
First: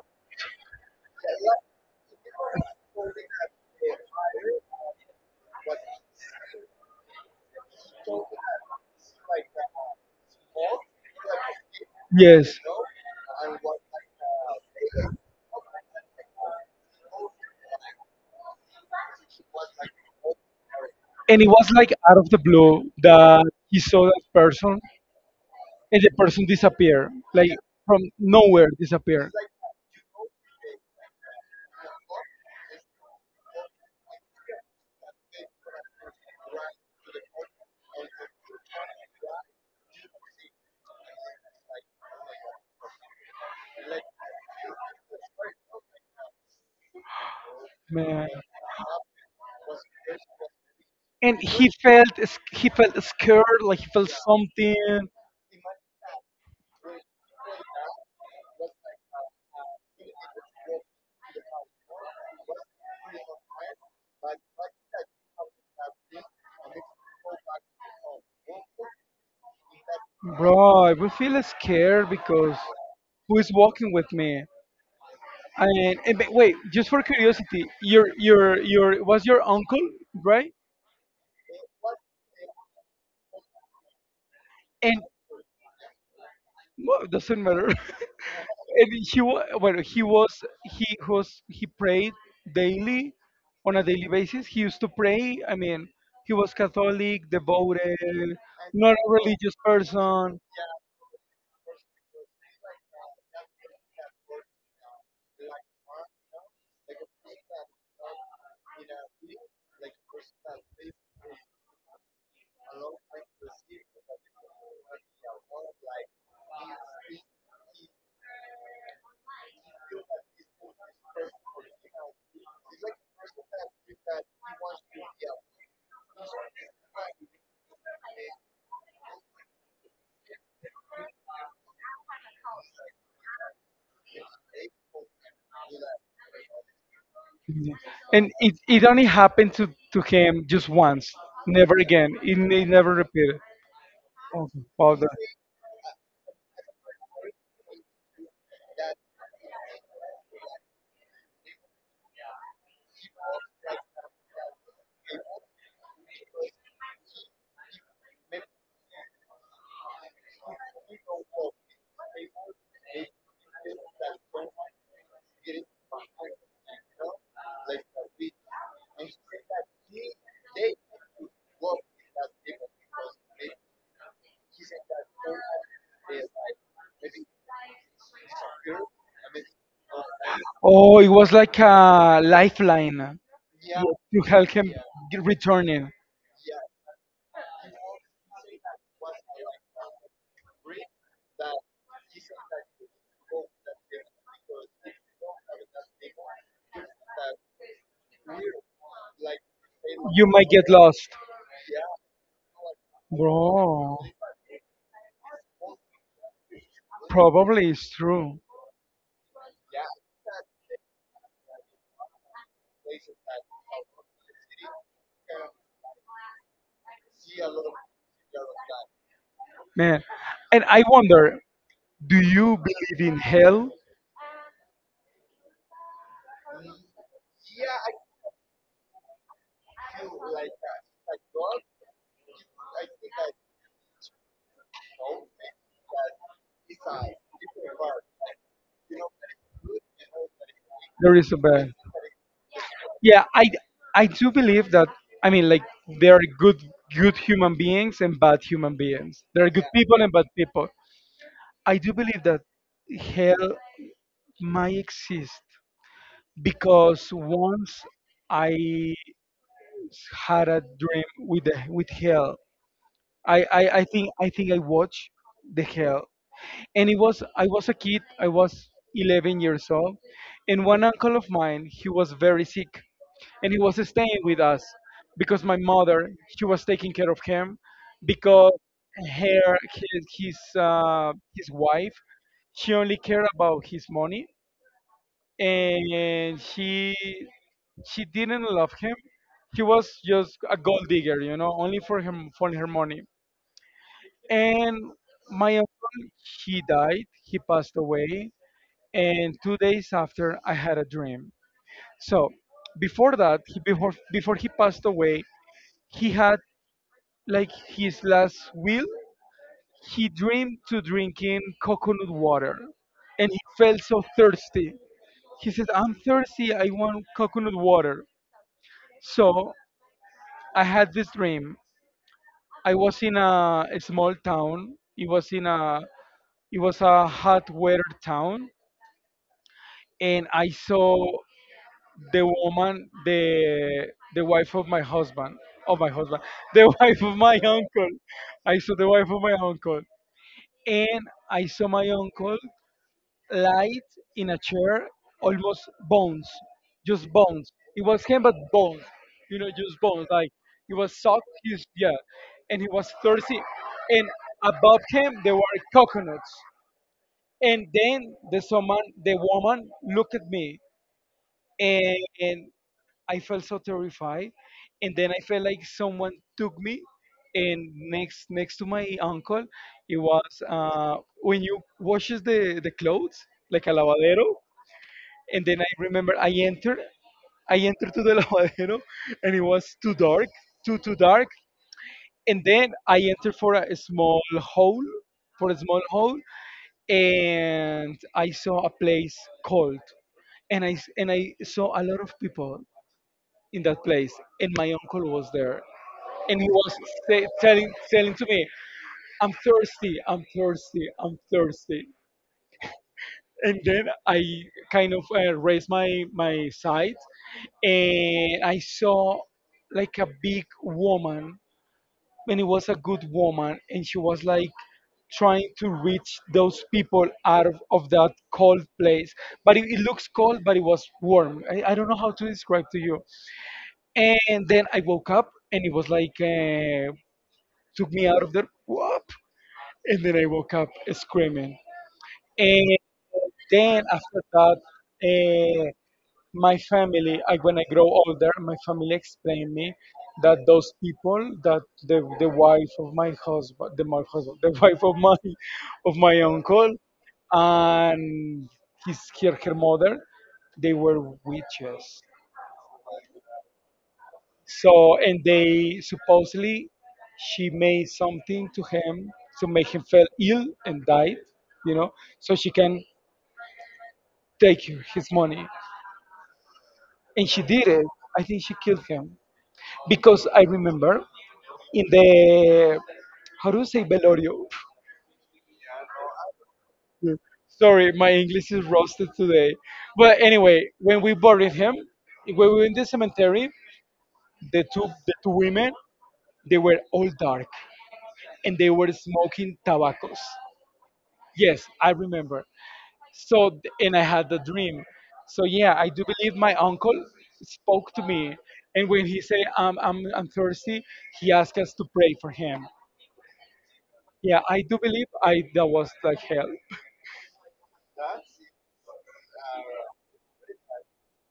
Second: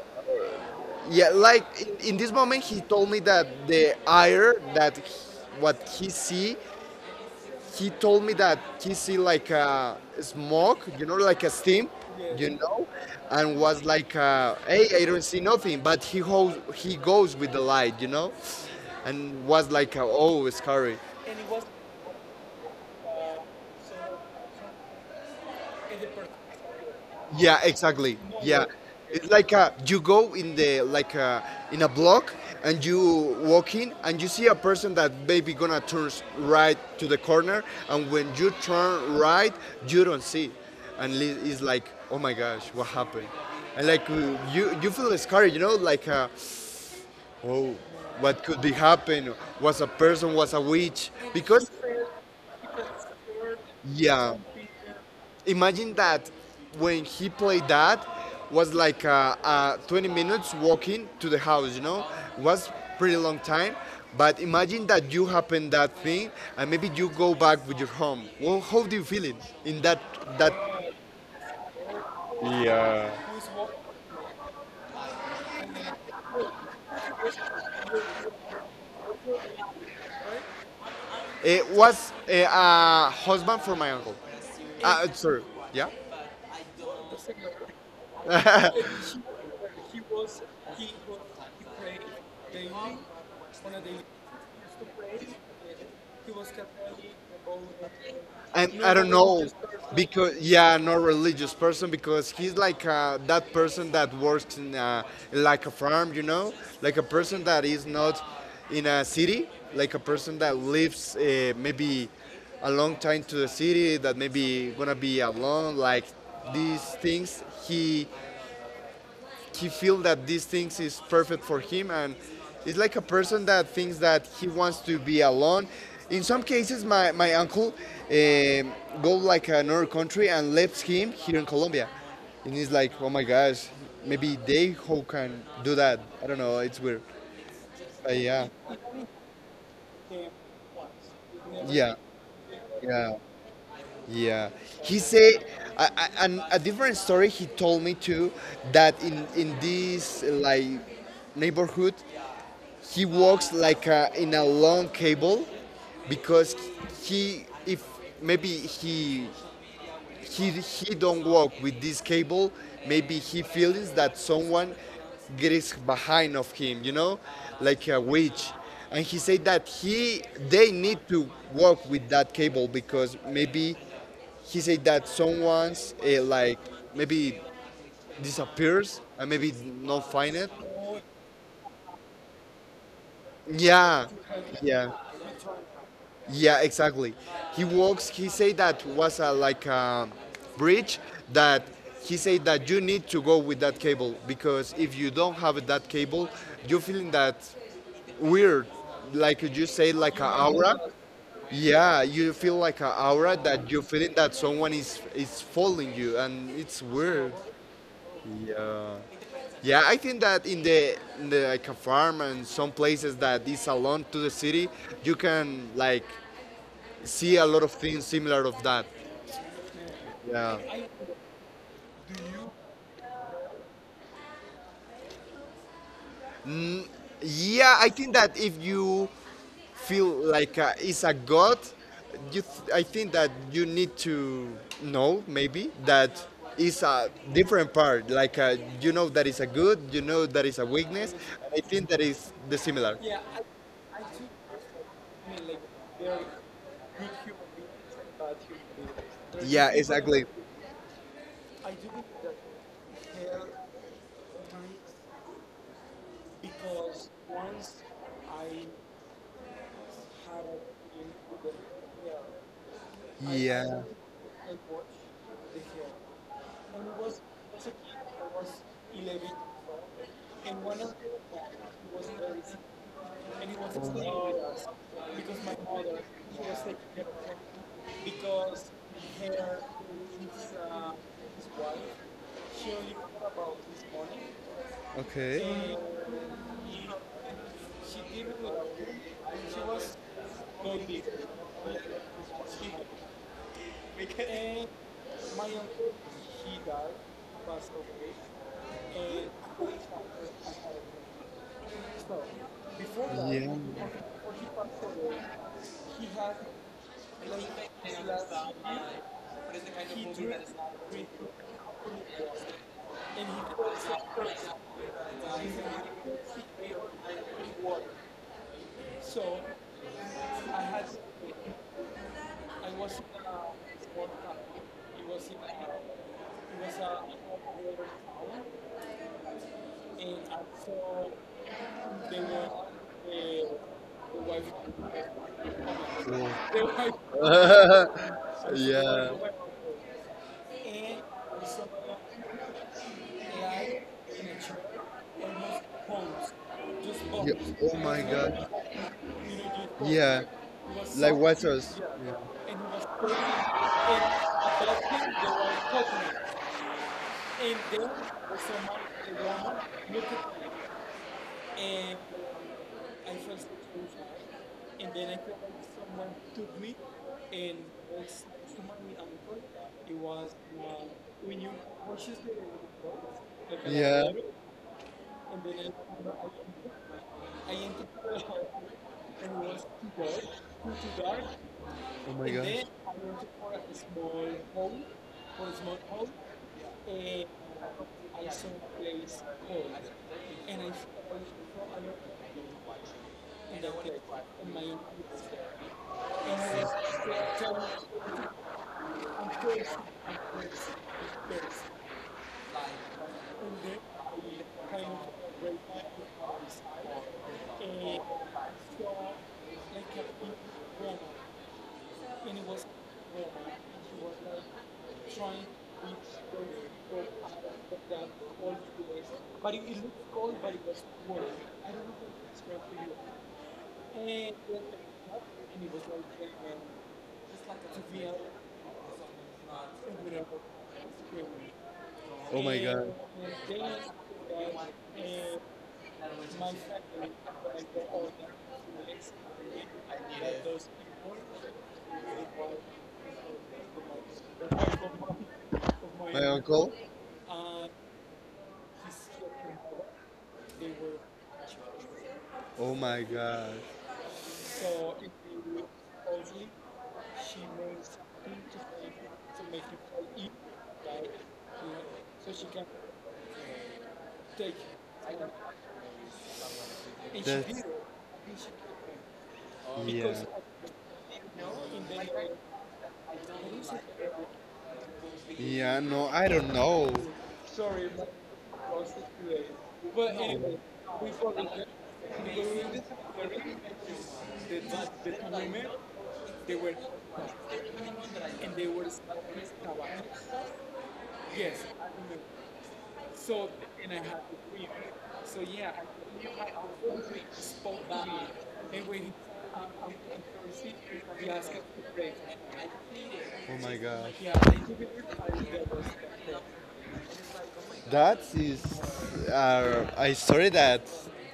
Speaker 1: Yeah, like in, in this moment, he told me that the air that he- what he see he told me that he see like a smoke, you know, like a steam, you
Speaker 2: Yes.
Speaker 1: know, and was like, uh, hey, I don't see nothing, but he goes, he goes with the light, you know, and was like, uh, oh, it's scary.
Speaker 2: And it was like out of the blue that he saw that person, and the person disappeared, like
Speaker 1: Yeah,
Speaker 2: from
Speaker 1: exactly. Yeah,
Speaker 2: nowhere
Speaker 1: it's
Speaker 2: disappeared.
Speaker 1: like uh you go in the like a, in a block and you walk in and you see a person that maybe gonna turn s- right to the corner, and when you turn right you don't see, and li- it's like oh my gosh what happened, and like you you you feel scared, you know, like uh, oh
Speaker 2: Man.
Speaker 1: what could be happen, was a person was a witch
Speaker 2: And
Speaker 1: because
Speaker 2: he felt s- he felt scared, like he felt
Speaker 1: yeah.
Speaker 2: something.
Speaker 1: Imagine that when he played that was like uh, uh, twenty minutes walking to the house. You know, it was pretty long time. But imagine that you happen that thing, and maybe you go back with your home. Well, how do you feel it in that that?
Speaker 2: Bro, I would feel scared, because
Speaker 1: Yeah.
Speaker 2: who is walking with me? And, and but wait, just for curiosity, your your your was your uncle, right?
Speaker 1: It was a uh, husband for my uncle.
Speaker 2: And
Speaker 1: Uh, sorry, yeah.
Speaker 2: well, it doesn't matter. and he was well, he was he was he prayed daily, on a daily basis. He used to pray. I mean, he was Catholic, devoted,
Speaker 1: and Not I
Speaker 2: not
Speaker 1: a don't
Speaker 2: a
Speaker 1: know religious
Speaker 2: religious
Speaker 1: person. Because
Speaker 2: person.
Speaker 1: yeah, not religious person because he's like uh, that person that works in a, like a farm, you know, like a person that is not in a city, like a person that lives uh, maybe a long time to the city that maybe gonna be alone, like these things. He he feels that these things is perfect for him and it's like a person that thinks that he wants to be alone. In some cases, my, my uncle eh, go like another country and left him here in Colombia. And he's like, oh my gosh, maybe they who can do that. I don't know, it's weird. But
Speaker 2: And
Speaker 1: yeah,
Speaker 2: it, it only happened to, to him just once, never
Speaker 1: yeah,
Speaker 2: again. It, ne- never
Speaker 1: yeah.
Speaker 2: repeated.
Speaker 1: Yeah,
Speaker 2: Okay. Well,
Speaker 1: he said, I, I, and a different story he told me too, that in in this like neighborhood he walks like uh in a long cable because he if
Speaker 2: the-
Speaker 1: maybe he he he don't walk with this cable maybe he feels that someone gets behind of him, you know, like a witch. And he said that he they need to walk with that cable because maybe he said that someone's uh, like maybe disappears and maybe not find it.
Speaker 2: Oh, it was like a lifeline, yeah,
Speaker 1: Yeah.
Speaker 2: to help him
Speaker 1: Yeah.
Speaker 2: g- return it.
Speaker 1: Yeah, exactly. He walks. He said that was a like a bridge that he said that you need to go with that cable because if you don't have that cable, you're feeling that weird, like you say, like
Speaker 2: You
Speaker 1: an
Speaker 2: might get
Speaker 1: aura.
Speaker 2: lost.
Speaker 1: Yeah, you feel like an aura that you're
Speaker 2: Bro,
Speaker 1: feeling that someone is is following you, and it's weird.
Speaker 2: probably it's true.
Speaker 1: Yeah. Yeah, I think that in the, in the like a farm and some places that is alone to the city, you can like see a lot of things similar of that.
Speaker 2: Man, and I
Speaker 1: Yeah.
Speaker 2: wonder, do you believe in hell?
Speaker 1: Yeah, I think that if you feel like uh, it's a god, you th- I think that you need to know maybe that is a different part. Like uh, you know that is a good, you know that is a weakness.
Speaker 2: There is a
Speaker 1: And I
Speaker 2: bad.
Speaker 1: think that is the similar.
Speaker 2: Yeah, i i do believe that, I mean, like, there are good good human beings and bad human beings, there are good
Speaker 1: Yeah,
Speaker 2: people and
Speaker 1: exactly.
Speaker 2: bad people. I do believe that hell might exist, because once I had a dream with the, with hell. I, I
Speaker 1: Yeah.
Speaker 2: i think i think i watched the hell. And it was, i was a kid i was eleven years old. And one uncle of mine, he was very sick, and he was staying with us because my mother, she was taking care of him, because her his his, uh, his wife, she only cared about his money,
Speaker 1: Okay.
Speaker 2: and she she didn't love him. He was just a gold digger, you know, only for him for her money. And my uncle, he died, he passed away. And two days after, I had a dream. So, before that,
Speaker 1: Yeah.
Speaker 2: he, before before he passed away, he had, like, his last will, he dreamed to drinking coconut water, and he felt so thirsty. He said, "I'm thirsty. I want coconut water." So I had this dream. I was in a, a small town. It was in a it was a hot weather town, and I saw the woman, the the wife of my husband, of my husband, the wife of my
Speaker 1: Yeah.
Speaker 2: uncle. I saw the wife
Speaker 1: yeah.
Speaker 2: of my uncle, and I saw my uncle light in a chair, almost bones, just
Speaker 1: Yeah.
Speaker 2: bones.
Speaker 1: Oh
Speaker 2: It
Speaker 1: my
Speaker 2: was him, but
Speaker 1: God. Like,
Speaker 2: bones, you know, just bones.
Speaker 1: yeah.
Speaker 2: Like, he was
Speaker 1: Like, it
Speaker 2: soaked,
Speaker 1: like, yeah.
Speaker 2: he's yeah,
Speaker 1: Yeah.
Speaker 2: and he was thirsty, and above him there were coconuts. And then the someone, the woman looked at me, and, and I felt so terrified. And then I felt like someone took me, and next next to my uncle, it was, uh, when you washes the the clothes, like a
Speaker 1: Yeah.
Speaker 2: lavadero. And then I remember I entered, I entered to the lavadero, and it was too dark, too too dark.
Speaker 1: Oh my
Speaker 2: And then I entered for a small hole, for a small hole, and I saw a place cold, and I s- and I saw a lot of people in that place, and my uncle was there, and he was say, telling telling to me, "I'm thirsty, I'm thirsty, I'm thirsty," and then I kind of, uh, raised my my sight, and I saw, like, a big woman, and it was a good woman, and she was, like, trying to reach those people out of, of that cold place. But it, it looks cold, but it was warm. I, I don't know how to describe to you. And then I woke up, and it was like, uh, took me out of there, whoop, and then I woke up screaming. And then after that, uh, my family I, when I grow older, my family explained me that those people, that the, the wife of my husband, the my husband, the wife of my of my
Speaker 1: uncle, uncle?
Speaker 2: uncle and his her, her mother, they were witches.
Speaker 1: Oh my god.
Speaker 2: So, and they supposedly, she made something to him to make him feel ill and died, you know so she can take his money.
Speaker 1: And
Speaker 2: And she did it, I think she killed him.
Speaker 1: it yeah.
Speaker 2: Because I remember in the, how do you say, Velorio?
Speaker 1: Yeah, no, I don't know.
Speaker 2: Sorry, my English is roasted today. But anyway, when we buried him, when we were in the cemetery, the two the two women, they were all dark, and they were smoking tobaccos. Yes, I remember. So, and I had the dream. So yeah, I do believe my uncle spoke to me, and when he said, "I'm I'm I'm thirsty," he asked us to pray for him.
Speaker 1: Oh my gosh.
Speaker 2: Yeah, I do believe I that was like hell.
Speaker 1: That is uh, a story that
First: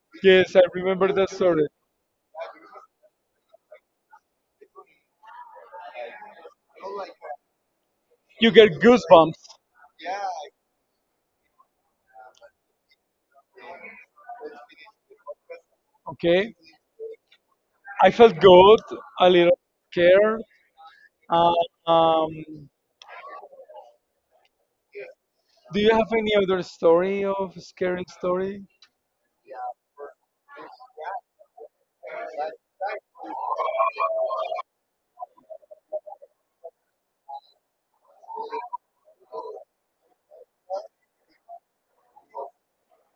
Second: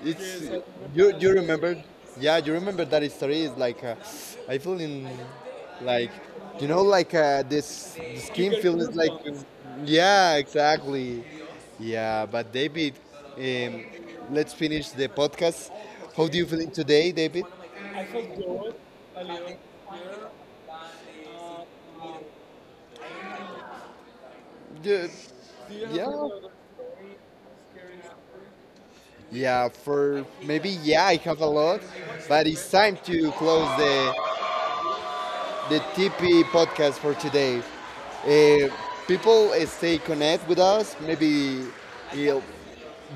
Speaker 1: it's
Speaker 2: Yes, I remember
Speaker 1: you
Speaker 2: that
Speaker 1: you
Speaker 2: story.
Speaker 1: remember, yeah, you remember that story is like uh, I feel in like you know like uh, this the you
Speaker 2: You
Speaker 1: skin get
Speaker 2: get
Speaker 1: feels like
Speaker 2: goosebumps.
Speaker 1: goosebumps. Yeah, exactly. Yeah, but David, um, let's finish the podcast. How do you
Speaker 2: Okay,
Speaker 1: feeling today, David?
Speaker 2: I felt good, a little scared. Uh, um,
Speaker 1: Ju-
Speaker 2: do you
Speaker 1: yeah
Speaker 2: have any
Speaker 1: lot of-
Speaker 2: other story, of scary story?
Speaker 1: yeah, for maybe yeah I have a lot, but it's time to close the the T P podcast for today. Uh, People uh, stay connect with us, maybe you know,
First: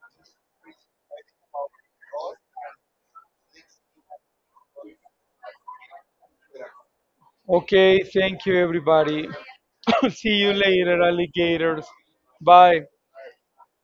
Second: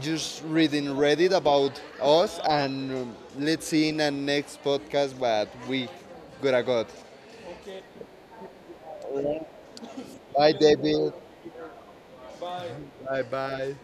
Speaker 1: just reading Reddit about us, and um, let's see in the next podcast what we gonna got.
Speaker 2: Okay, thank you everybody. See
Speaker 1: Bye,
Speaker 2: you later,
Speaker 1: David.
Speaker 2: alligators. Bye.
Speaker 1: Bye bye.